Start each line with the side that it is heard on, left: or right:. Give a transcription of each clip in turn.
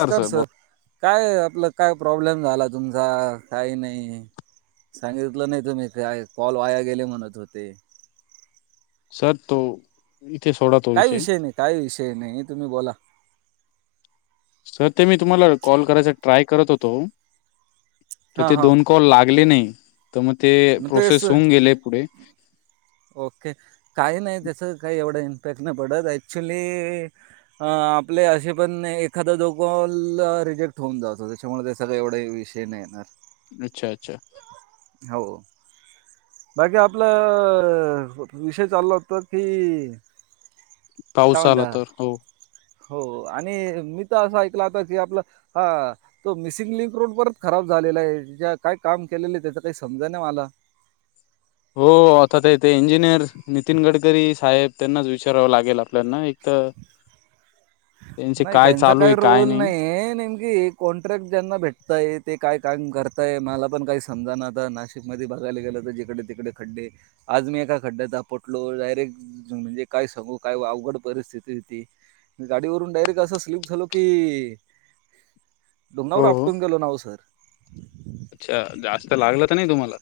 right: नमस्कार सर काय आपलं काय प्रॉब्लेम झाला तुमचा काही नाही. सांगितलं नाही तुम्ही काय कॉल वाया गेले म्हणत होते.
left: सर तो इथे सोडा
right: काही विषय नाही काही विषय नाही तुम्ही बोला.
left: सर ते मी तुम्हाला कॉल करायचा ट्राय करत होतो तर
right: हां
left: ते
right: हां
left: दोन कॉल लागले नाही तर मग ते
right: मग तेच
left: प्रोसेस होऊन गेले पुढे
right: ओके काही नाही त्याच काही एवढं इम्पॅक्ट नाही पडत ऍक्च्युली अ आपले असे पण एखादा जो को रिजेक्ट होऊन जा हो. त्याच्यामुळे ते सगळे एवढा विषय नाही येणार.
left: अच्छा अच्छा.
right: हो. बाकी आपलं विषय चालला होत की काय
left: पाऊस आला
right: म्हणता
left: तर हो.
right: हो आणि मी तर असं ऐकलं होता की आपलं हा. तो मिसिंग लिंक रोड परत खराब झालेला आहे काय काम केलेलं आहे त्याचा काही समजा नाही मला
left: हो आता तेथे इंजिनियर नितीन गडकरी साहेब त्यांनाच विचारावं लागेल आपल्याना एक तर त्यांचे
right: नाही
left: काय
right: त्यांचा
left: चालू
right: काही
left: आहे काय
right: रोल नाही नेम की कॉन्ट्रॅक्ट ज्यांना भेटताय ते काय काम करताय मला पण काही समजा नाता नाश शिकमध्ये भाघायला गेलं तर जिकडे तिकडे खड्डे आज मी एका खड्ड्यात पटलो डायरेक्ट म्हणजे काय सांगू काय अवघड परिस्थिती होती. गाडीवरून डायरेक्ट असं स्लप झालो की डोंगावर
left: हो हो
right: आपटोून गेलं नाव सर
left: अच्छा जास्त लागलं तर नाही तुम्हाला?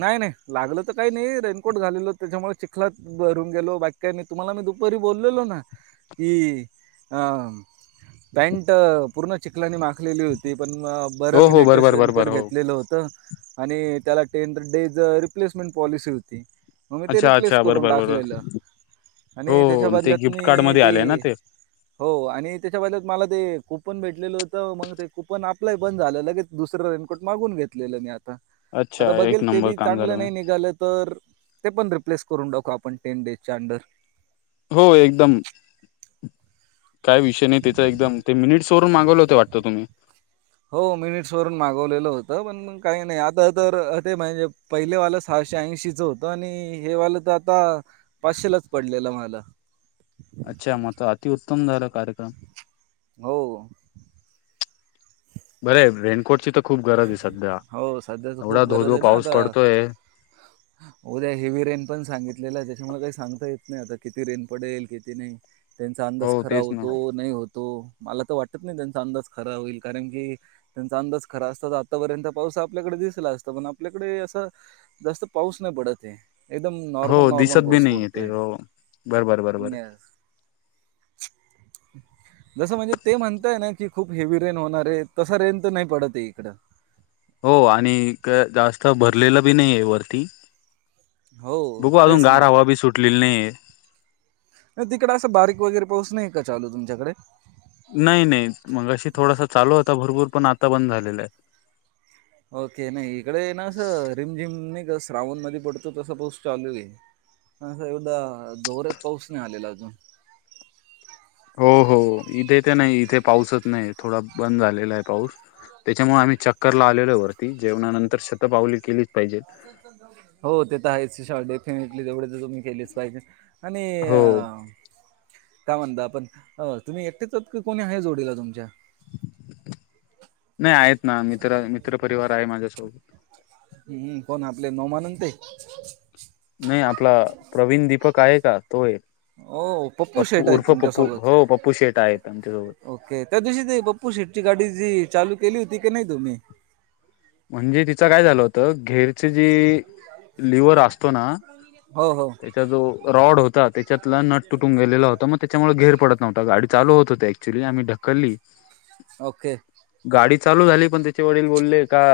right: नाही नाही लागलं तर काही नाही रेनकोट झालेलं त्याच्यामुळे चिखलात भरून गेलो बाकी काय मी तुम्हाला मी दुपारी बोललेलो ना कि अ पॅनट पूर्ण चिखलानी माखलेली होती पण बरं
left: हो
right: मी
left: हो
right: लेटेस्ट
left: बरोबर बरोबर
right: रेनकोट
left: हो
right: घेतलेलं होतं. आणि त्याला टेन डेज रिप्लेसमेंट पॉलिसी होती. मग मी ते
left: अच्छा
right: रिप्लेस
left: अच्छा
right: करून
left: बरोबर बरोबर
right: टाकलेलं.
left: हो
right: आणि त्याच्या
left: हो, ते
right: बदल्यात म
left: गिफ्ट कार्ड मध्ये
right: ती
left: आले ना ते
right: हो आणि त्याच्या बाहिद मला ते कूपन भेटलेलं होतं मग ते कूपन आपलंही बंद झालं लगेच. दुसरं रेनकोट मागून घेतलेलं मी आता आता
left: अच्छा एक
right: बघेल ते
left: नंबर
right: बी
left: काम झालं
right: चांगलं
left: मॅम.
right: नाही निघालत. तर ते पण रिप्लेस करून टाकव आपण टेन डेज च्या अंडर
left: हो एकदम काय विषय नाही त्याच एकदम ते मिनिटस वरून मागवलं होते वाटतं तुम्ही?
right: हो मिनिट्स वरून मागवलेलं होतं पण म काही नाही आता तर ते म्हणजे पहिले वालं सा
left: अच्छा म त अतिउत्तम झाल कार्य
right: हो हो.
left: बरये रेनकोट ची तर खूप गरज आहे सध्या
right: हो सध्या
left: एवढा धो धो पाऊस पडतोय.
right: हा हा. उद्या हेवी रेन पण सांगितलेला आहे त्याच्यामुळं काही सांगता येत नाही आता किती रेन पडेल किती नाही. त्यांचा अंदाज
left: हो
right: खरा
left: तेच ना.
right: होतो, नाही होतो, मला त वाटत नाही त्यांचा अंदाज खरा होईल कारण की त्यांचा अंदाज खरा आतापर्यंत पाऊस आपल्याकडे दिसला असता पण आपल्याकडे असं जास्त पाऊस नाही पडते. एकदम नॉर्मल
left: हो
right: नॉर्मल
left: दिसत बी
right: पाऊस
left: नाहीये ते
right: पडतोय
left: हो बर बर बर बर.
right: न्या [inaudible] जसं म्हणजे ते म्हणतय ना की खूप हेवी रेन होणार आहे तसं रेन तर नाही पडते इकडं.
left: हो आणिक जास्त भरलेलं बी नइये वरती.
right: हो
left: बघू अजून
right: तेच
left: गार
right: ना
left: हवा बी सुटलेली नइये.
right: नाही तिकड असं बारीक वगैरे पाऊस नाही का चालू तुमच्याकडे?
left: नाही नाही मगाशी थोडासा चालू होता भरपूर पण आता बंद झालेला आहे.
right: ओके नाई इकडे ना आसं रिम झिम नई का श्रावण मध्ये पडतो तसं पाऊस चालू आहे. अ असा एवदा जोरात पाऊस नाई आलेला अजून.
left: हो हो इथे ते नाही इथे पाऊसच नाही थोडा बंद झालेला आहे पाऊस. त्याच्यामुळे आम्ही चक्करला आलेलोय वरती जेवणानंतर शतपावली केलीच पाहिजेत.
right: हो ते त आहेचशा डेफिनेटली तेवढच तुम्ही केलीच पाहिजे आणि अ
left: हो.
right: काय म्हणता पण अ तुम्ही एकटेच आहात कोणी आहे जोडीला तुमच्या?
left: नाही आहेत ना मित्र मित्रपरिवार आहे माझ्यासोबत.
right: हमम पण आपले नोमानन ते
left: नाही आपला प्रवीण दीपक आहे का तोये.
right: ओ
left: पप्पू
right: शेट आहेत
left: उर्फ पप्पू
right: तुमच्यासोबत.
left: हो पप्पू शेठ आहेत आमच्यासोबत.
right: त्या दिवशी ते पप्पू शेटची गाडी जी चालू केली होती की नाही तुम्ही?
left: म्हणजे तिचं काय झालं होतं घेर च्यजी
right: हो हो.
left: त्या जो रॉड होता त्याच्यातला नट तुटून गेलेला होता म त्याच्यामुळे घेर पडत नव्हता गाडी चालू होत होते. [unintelligible] ढकलली.
right: ओके,
left: गाडी चालू झाली पण त्याच्या वडील बोलले का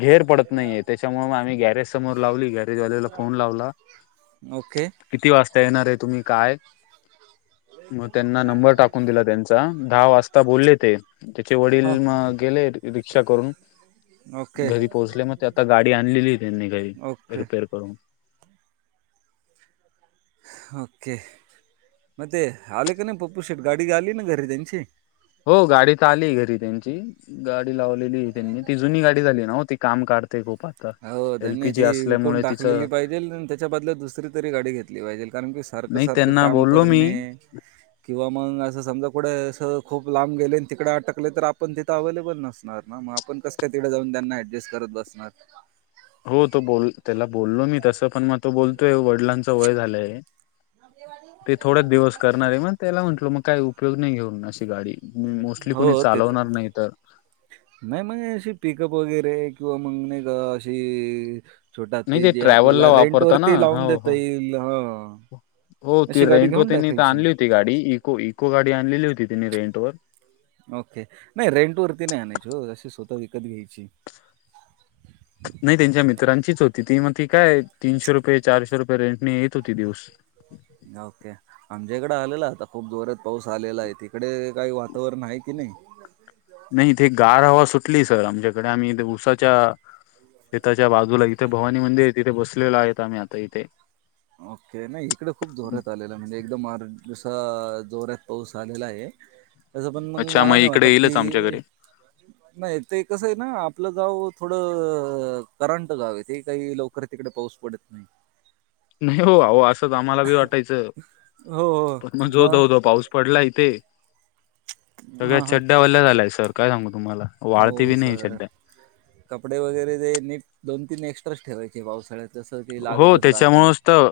left: घेर पडत नाहीये त्याच्यामुग आम्ही गॅरेज समोर लावली गॅरेजवाल्याला फोन लावला
right: ओके.
left: किती वाजता येणार आहे तुम्ही? काय. मग त्यांना नंबर टाकून दिला त्यांचा दहा वाजता बोलले ते त्याचे वडील
right: हां
left: मग गेले रि रिक्षा करून.
right: ओके
left: घरी पोहोचले म ते आता गाडी आणलेली आहे त्यांनी घरी
right: ओके
left: रिपेर करून.
right: ओके, म ते आले का नाही पप्पू शेठ गाडी आली ना घरी त्यांची?
left: हो गाडी त आली घरी त्यांची गाडी लावलेली आहे त्यांनी ती जुनी गाडी झाली ना हो ती काम काढ ते गोपाळ.
right: हो, त्यांनी ती विकून टाकलेली पाहिजेल अन त्याच्या बदल्यात दुसरी तरी गाडी घेतली पाहिजे कारण की सारखं
left: नाही
right: सारखं
left: त्यांना
right: काम
left: बोललो मी
right: करणे. किंवा मंग असं समजा कुड असं खूप लांब गेले न तिकडे अटकले तर आपण तिथं अव्हेलेबल नसणार. म म आपण कस काय तिकडे जाऊन त्यांना ऍडजेस्ट करत बसणार.
left: हो तो बोल त्याला बोललो मी तसं पण मग तो बोलतोय वडिलांच वय झालंय ते थोडच दिवस करणार आहे मग त्याला म्हंटल मग काय उपयोग नाही घेऊन अशी गाडी. मोस्टली कोणी
right: हो ते
left: चालवणार नाही तर?
right: नाही मगाशी पिकअप वगैरे किंवा मग नाही का आशी छोटा
left: नाही
right: हत्ती
left: ते
right: जे
left: ट्रॅव्हलला
right: आपल्याला
left: वापरता ना
right: रेंटवरती लावून
left: हो
right: देता
left: हो
right: येईल हा.
left: हो
right: आशी गाडी
left: रेंटवर
right: घेऊन
left: त्यांनी तर
right: टाकायची.
left: आणली होती ती गाडी इको इको गाडी आणलेली होती तिने रेंट वर
right: ओके नाही रेंट वरती नाही आणायची हो अशी स्वतः विकत घ्यायची.
left: नाही त्यांच्या मित्रांचीच होती ती म ती काय तीनशे रुपये चारशे रुपये रेंटने येत होती दिवस
right: ओके आमच्या इकडे आलेला आता खूप जोरात पाऊस आलेला आहे तिकडे? काय वातावरण आहे की नाही?
left: नाही ते गार हवा सुटली सर आमच्याकडे आम्ही ऊसाच्या शेताच्या बाजूला इथे भवानी मंदिर आहे तिथे बसलेलं आहे आता आम्ही आता इथे.
right: ओके नाही इकडे खूप जोरात आलेला म्हणजे एकदम अ जसा जोऱ्यात पाऊस आलेला आहे. तसं पण मग
left: अच्छा
right: मला नाही
left: इकडे
right: वाटत
left: येईलच
right: कि
left: आमच्याकडे
right: नाही ते कसं आहे ना आपलं गाव थोडं करंट गाव आहे ते काही लवकर तिकडे पाऊस पडत नाही.
left: नाही हो आहो असंच आम्हाला बी वाटायचं
right: हो,
left: पण
right: हो.
left: मग जो धो-धो पाऊस पडला इथे सगळ्या
right: हां, हां.
left: चड्डया वल्या झाल्या सर काय सांगू तुम्हाला वाळती बी
right: हो
left: नाही
right: सर
left: चड्ड्या.
right: कपडे वगैरे ते नीट दोन तीन एक्स्ट्राच ठेवायचे पावसाळ्यात. जस की
left: हो
right: लागतच राहत
left: त्याच्यामुळेच तर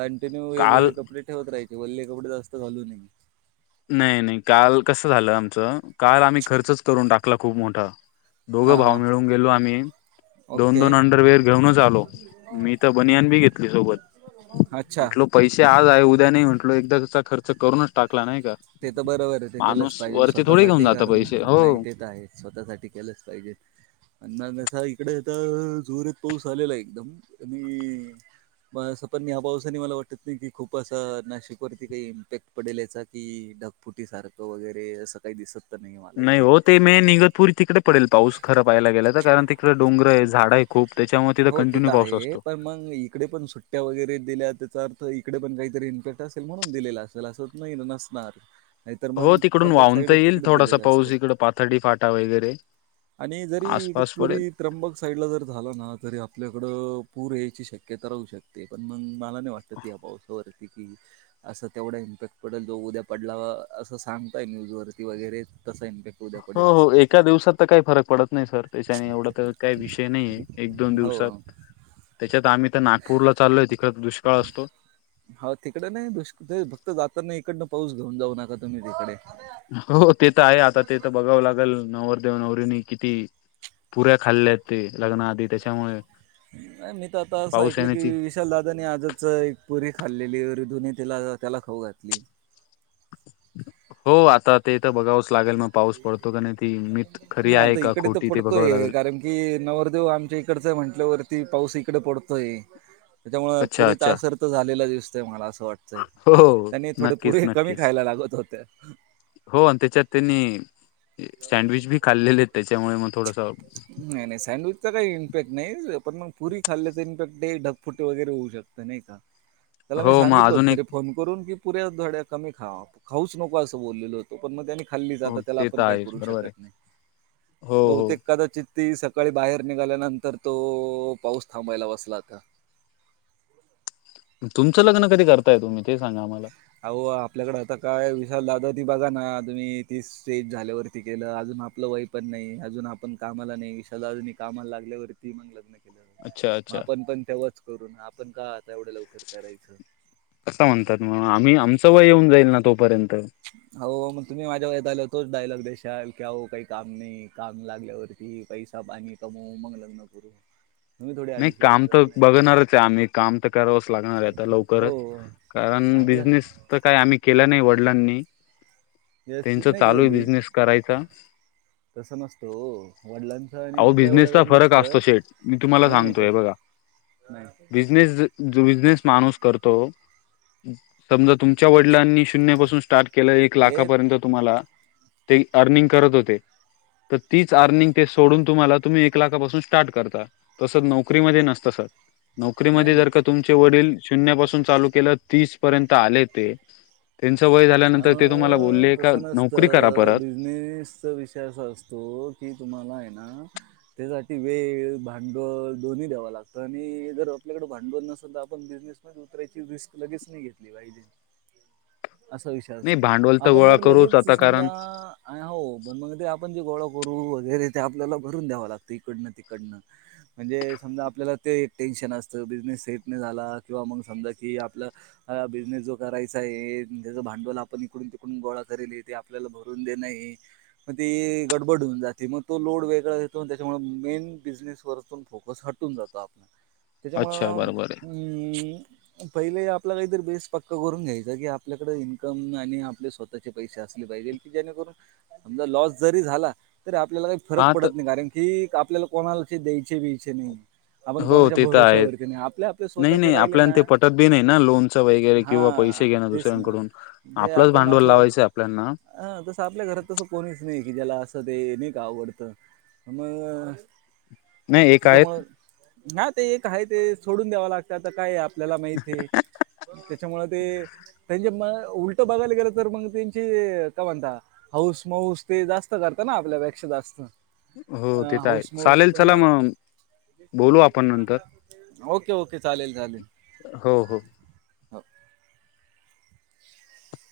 right: कंटिन्यू
left: काल
right: वेगवेगळे कपडे ठेवत राहाचे वल्ले कपडे जास्त घालू नये.
left: नाही नाही काल कसं झालं आमचं काल आम्ही खर्चच करून टाकला खूप मोठा. दोघं
right: हां
left: भाव
right: हां
left: मिळून गेलो आम्ही दोन
right: ओके
left: दोन अंडरवेअर घेऊनच आलो मी तर बनियान बी घेतली सोबत.
right: अच्छा
left: म्हटलो पैसे आज आहे उद्या नाही म्हटलो एकदाचा खर्च करूनच टाकला नाही का.
right: ते तर बरोबर आहे ते केलंच
left: माणूस
right: पाहिजे
left: वरती थोडे घेऊन
right: स्वतःसाठी
left: जात
right: कारण
left: पैसे हो
right: नाही ते त आहे. स्वतःसाठी केलंच पाहिजे. अण्णा नसा इकडे त जोरत पाऊस आलेला एकदम आणि प अस पण मी या पावसानी मला वाटत नाही की खूप असं नाशिकवरती काही इम्पॅक्ट पडेल याचा कि ढगफुटी सारखं वगैरे असं काही दिसत त नाही हे मला इथे
left: ते मे निगतपूर तिकड पडेल पाऊस खरा पाहाला गेल तर कारण तिकडे डोंगर ये झाडं हे खूप त्याच्यामुळे तिथं
right: हो ते
left: कंटिन्यू
right: तर
left: पाऊस
right: आहे
left: असतो.
right: पण मग इकडे पण सुट्टया वगैरे दिल्या तेचा अर्थ इकडे पण काहीतरी इम्पॅक्ट असेल म्हणून दिलेला असल असं नाही ना नसणार नाहीतर मग
left: हो तिकडून
right: त्र्यंबक
left: वाहून त
right: साईड
left: येईल
right: तिकडेच
left: थोडासा
right: दिलेले
left: पाऊस
right: असते.
left: इकड पाथडी फाटा वगैरे
right: आणि जरी
left: आसपास पडेल
right: तुरी त्र्यंबक साईडला जर झालं ना तरी आपल्याकडं पूर यायची शक्यता राहू शकते पण मग मला नाही वाट त या पावसावरती की असं तेवढा इम्पॅक्ट पडेल जो उद्या पडला असं सांगतय न्यूज वरती वगैरे तसं इम्पॅक्ट उद्या
left: हो
right: पडेल
left: हो
right: असं
left: एका दिवसात तर काही फरक पडत नाही सर. तेच्याने एवढा का काही विषय नाहीहे एक दोन
right: हो
left: दिवसात त्याच्यात आम्ही तर नागपूरला चालोय तिकडे दुष्काळ असतो.
right: हा तिकडे नाही दु दे फक्त जाताना इकडनं पाऊस घेऊन जाऊ नका तुम्ही तिकडे.
left: हो ते तर आहे आता ते तर बघावं लागेल नवरदेव नवरीनी किती पुऱ्या खाल्ल्या ते लग्नाआधी त्याच्यामुळे
right: नाही मी तर आता असं
left: पाऊस
right: ऐकलं
left: येण्याची
right: [unintelligible] दादानी आजच एक पुरी खाल्लेली वर धुनी तिला त्याला खाऊ घातली.
left: हो आता ते त बघावच लागल ना. पाऊस पडतो का नाही ती मीठ खरी आहे का खोटी ते बघावं लागल.
right: कि नवरदेव आमच्या इकडच आहे म्हटल्यावरती पाऊस इकड पडतोय. त्याच्यामुळं
left: अच्छा अच्छा
right: पुरीतआसर तर झालेला दिसतय मला असं वाटतंय.
left: हो हो
right: त्यांनी थोडे
left: नक्कीच
right: पुरे कमी
left: नक्कीच
right: खायला लागत होते.
left: हो आणि त्याच्यात त्यांनी सँडविच बी खाल्लेलेत त्याच्यामुळे मग थोडस
right: नाही नाही सँडविचचा काही इफेक्ट नाही पण मग पुरी खाल्ल्याचं इफेक्ट ढगफुटे वगैरे [inaudible] त्याला काय
left: हो मग
right: सांगितल होत
left: अजून एक
right: तरी फोन करून की पुऱ्या थोड्या कमी पण मग त्यानी खाल्ली
left: हो
right: आता त्याला
left: ते तर
right: आपण काही
left: आहे
right: करू
left: बरोबर
right: शक
left: आहे हो
right: बहुतेक
left: हो
right: कदाचित ते सकाळी बाहेर निघाल्यानंतर तो पाऊस थांबायला बसला आता.
left: तुमचं लग्न कधी करताय तुम्ही ते सांगा आम्हाला?
right: अहो आपल्याकडे आता काय विशाल दादा ती बघा ना तुम्ही ती स्टेज झाल्यावरती केलं अजून आपलं वय पण नाही, अजून आपण कामाला नाही सधा अजूनही कामाला लागल्यावरती मग लग्न.
left: अच्छा
right: मग
left: अच्छा
right: आपण पण तेव्हाच करून आपण का आता एवढं लवकर करायचं.
left: अस म्हणतात म आम्ही आमचं वय येऊन जाईल ना तोपर्यंत.
right: [inaudible] की पैसा पाणी कमव मग लग्न करू. तुम्ही थोडी
left: नाही
right: आधीच लग्न
left: काम तर
right: करणार
left: बघणारच आहे आम्ही. काम तर करावंच लागणार आहे आता लवकरच.
right: हो
left: कारण
right: आपलं
left: बिझनेस तर काही आम्ही केला नाही वडिलांनी. त्यांच
right: व्यवस्थित नाही ते
left: चालू आहे
right: बिझ
left: बिझनेस करायचा.
right: तसं नसतो ओ वडिलांच आणि
left: अहो
right: आपला एवढं
left: बिझनेसचा
right: हे
left: फरक
right: नसत
left: असतो
right: नाही नाही तस
left: बिजनेस जो बिझनेस माणूस करतो समजा तुमच्या वडिलांनी शून्य पाासून स्टार्ट केलं एक
right: ते
left: लाखापर्यंत तुम्हाला ते अर्निंग करत होते, तर तीच अर्निंग ते सोडून तुम्हाला तुम्ही एक लाखापासून स्टार्ट करता, तसं नोकरीमध्ये नसतं सर.
right: नाही
left: नोकरीमध्ये
right: नाही
left: जर का तुमचे वडील शून्या पाासून चालू केलं तीस पर्यंत आले ते त्यांचं वय झाल्यानंतर ते तुम्हाला
right: अहो
left: बोलले का
right: तसं
left: नोकरी करा
right: नसतं
left: परत.
right: [unintelligible] विषय असा असतो की तुम्हाला आहे ना त्यासाठी वेळ, भांडवल दोन्ही द्याव लागतं आणि जर आपल्याकडें भांडवल नसेल तर आपण बिझनेस उतरायची रिस्क लगेच नाही घेतली पाहिजे. असा विषय
left: नाही
right: असतो.
left: भांडवल तर
right: आपण
left: गोळा
right: जर
left: करूच
right: लगेच
left: आता कारण
right: समजा आणि हो पण मग ते आपण जे गोळा करून वगैरे ते आपल्याला भरून द्यावं लागतं इकडनं तिकडनं. म्हणजे समजा आपल्याला ते एक टेन्शन असतं बिझनेस सेट नाही झाला किंवा मग समजा कि आपलं हा बिझनेस जो करायचा आहे. त्याच भांडवल आपण इकडून तिकडून गोळा करेल ये ते आपल्याला भरून देणं हे. म ते गडबड होऊन जाते मग तो लोड वेगळा येतो त्याच्यामुळे मेन बिझनेस वरतून फोकस हट कून जातो आपण.
left: अच्छा
right: त्याच्यामुळं
left: बरोबर आहे
right: अम पहिले आपला काहीतरी बेस पक्का करून घ्यायचा की आप आपल्याकडे इन्कम आणि आपले स्वतःचे पैसे असले पाहिजेल की जेणेकरून समजा लॉस जरी झाला तरी आपल्याला फरक
left: हा तर
right: पडत नाही कारण की आपल्याला कोणाला द्यायचे ब्यायचे नाही. आपण
left: हो
right: कोणाच्या
left: ते तर आहेत
right: भरोश्यावरती नाही आपले आपले
left: नाही
right: स्वतःचे
left: नाही
right: राहिले
left: आपल्या
right: ना
left: ते पटत बी नाही ना लोन वगैरे
right: हा
left: किंवा पैसे घेणं
right: तेच ना
left: दुसऱ्यांकडून आपलंच भांडवल लावायचं आपल्यांना.
right: अ तसं आपल्या घरात तसं कोणीच नाही की ज्याला असं ते नाही का आवडतं. मग
left: नाही एक आहेत
right: त्याच्यामुळं नाय ते एक आहे ते सोडून द्यावं लागतं आता काय आप ल्याला माहिते, त्याच्यामुळ ते त्यांचे मग उलट बघायला गेलं तर मग त्यांची काय म्हणता? हौस मऊस ते जास्त करत ना आपल्यापेक्षा जास्त.
left: हो
right: अ
left: ते तर आहे
right: हाऊस माऊस
left: चालेल
right: पण
left: चला मग बोलू आपण नंतर.
right: Okay okay. चालेल चालेल. हो.
left: हो- हो
right: [inaudible]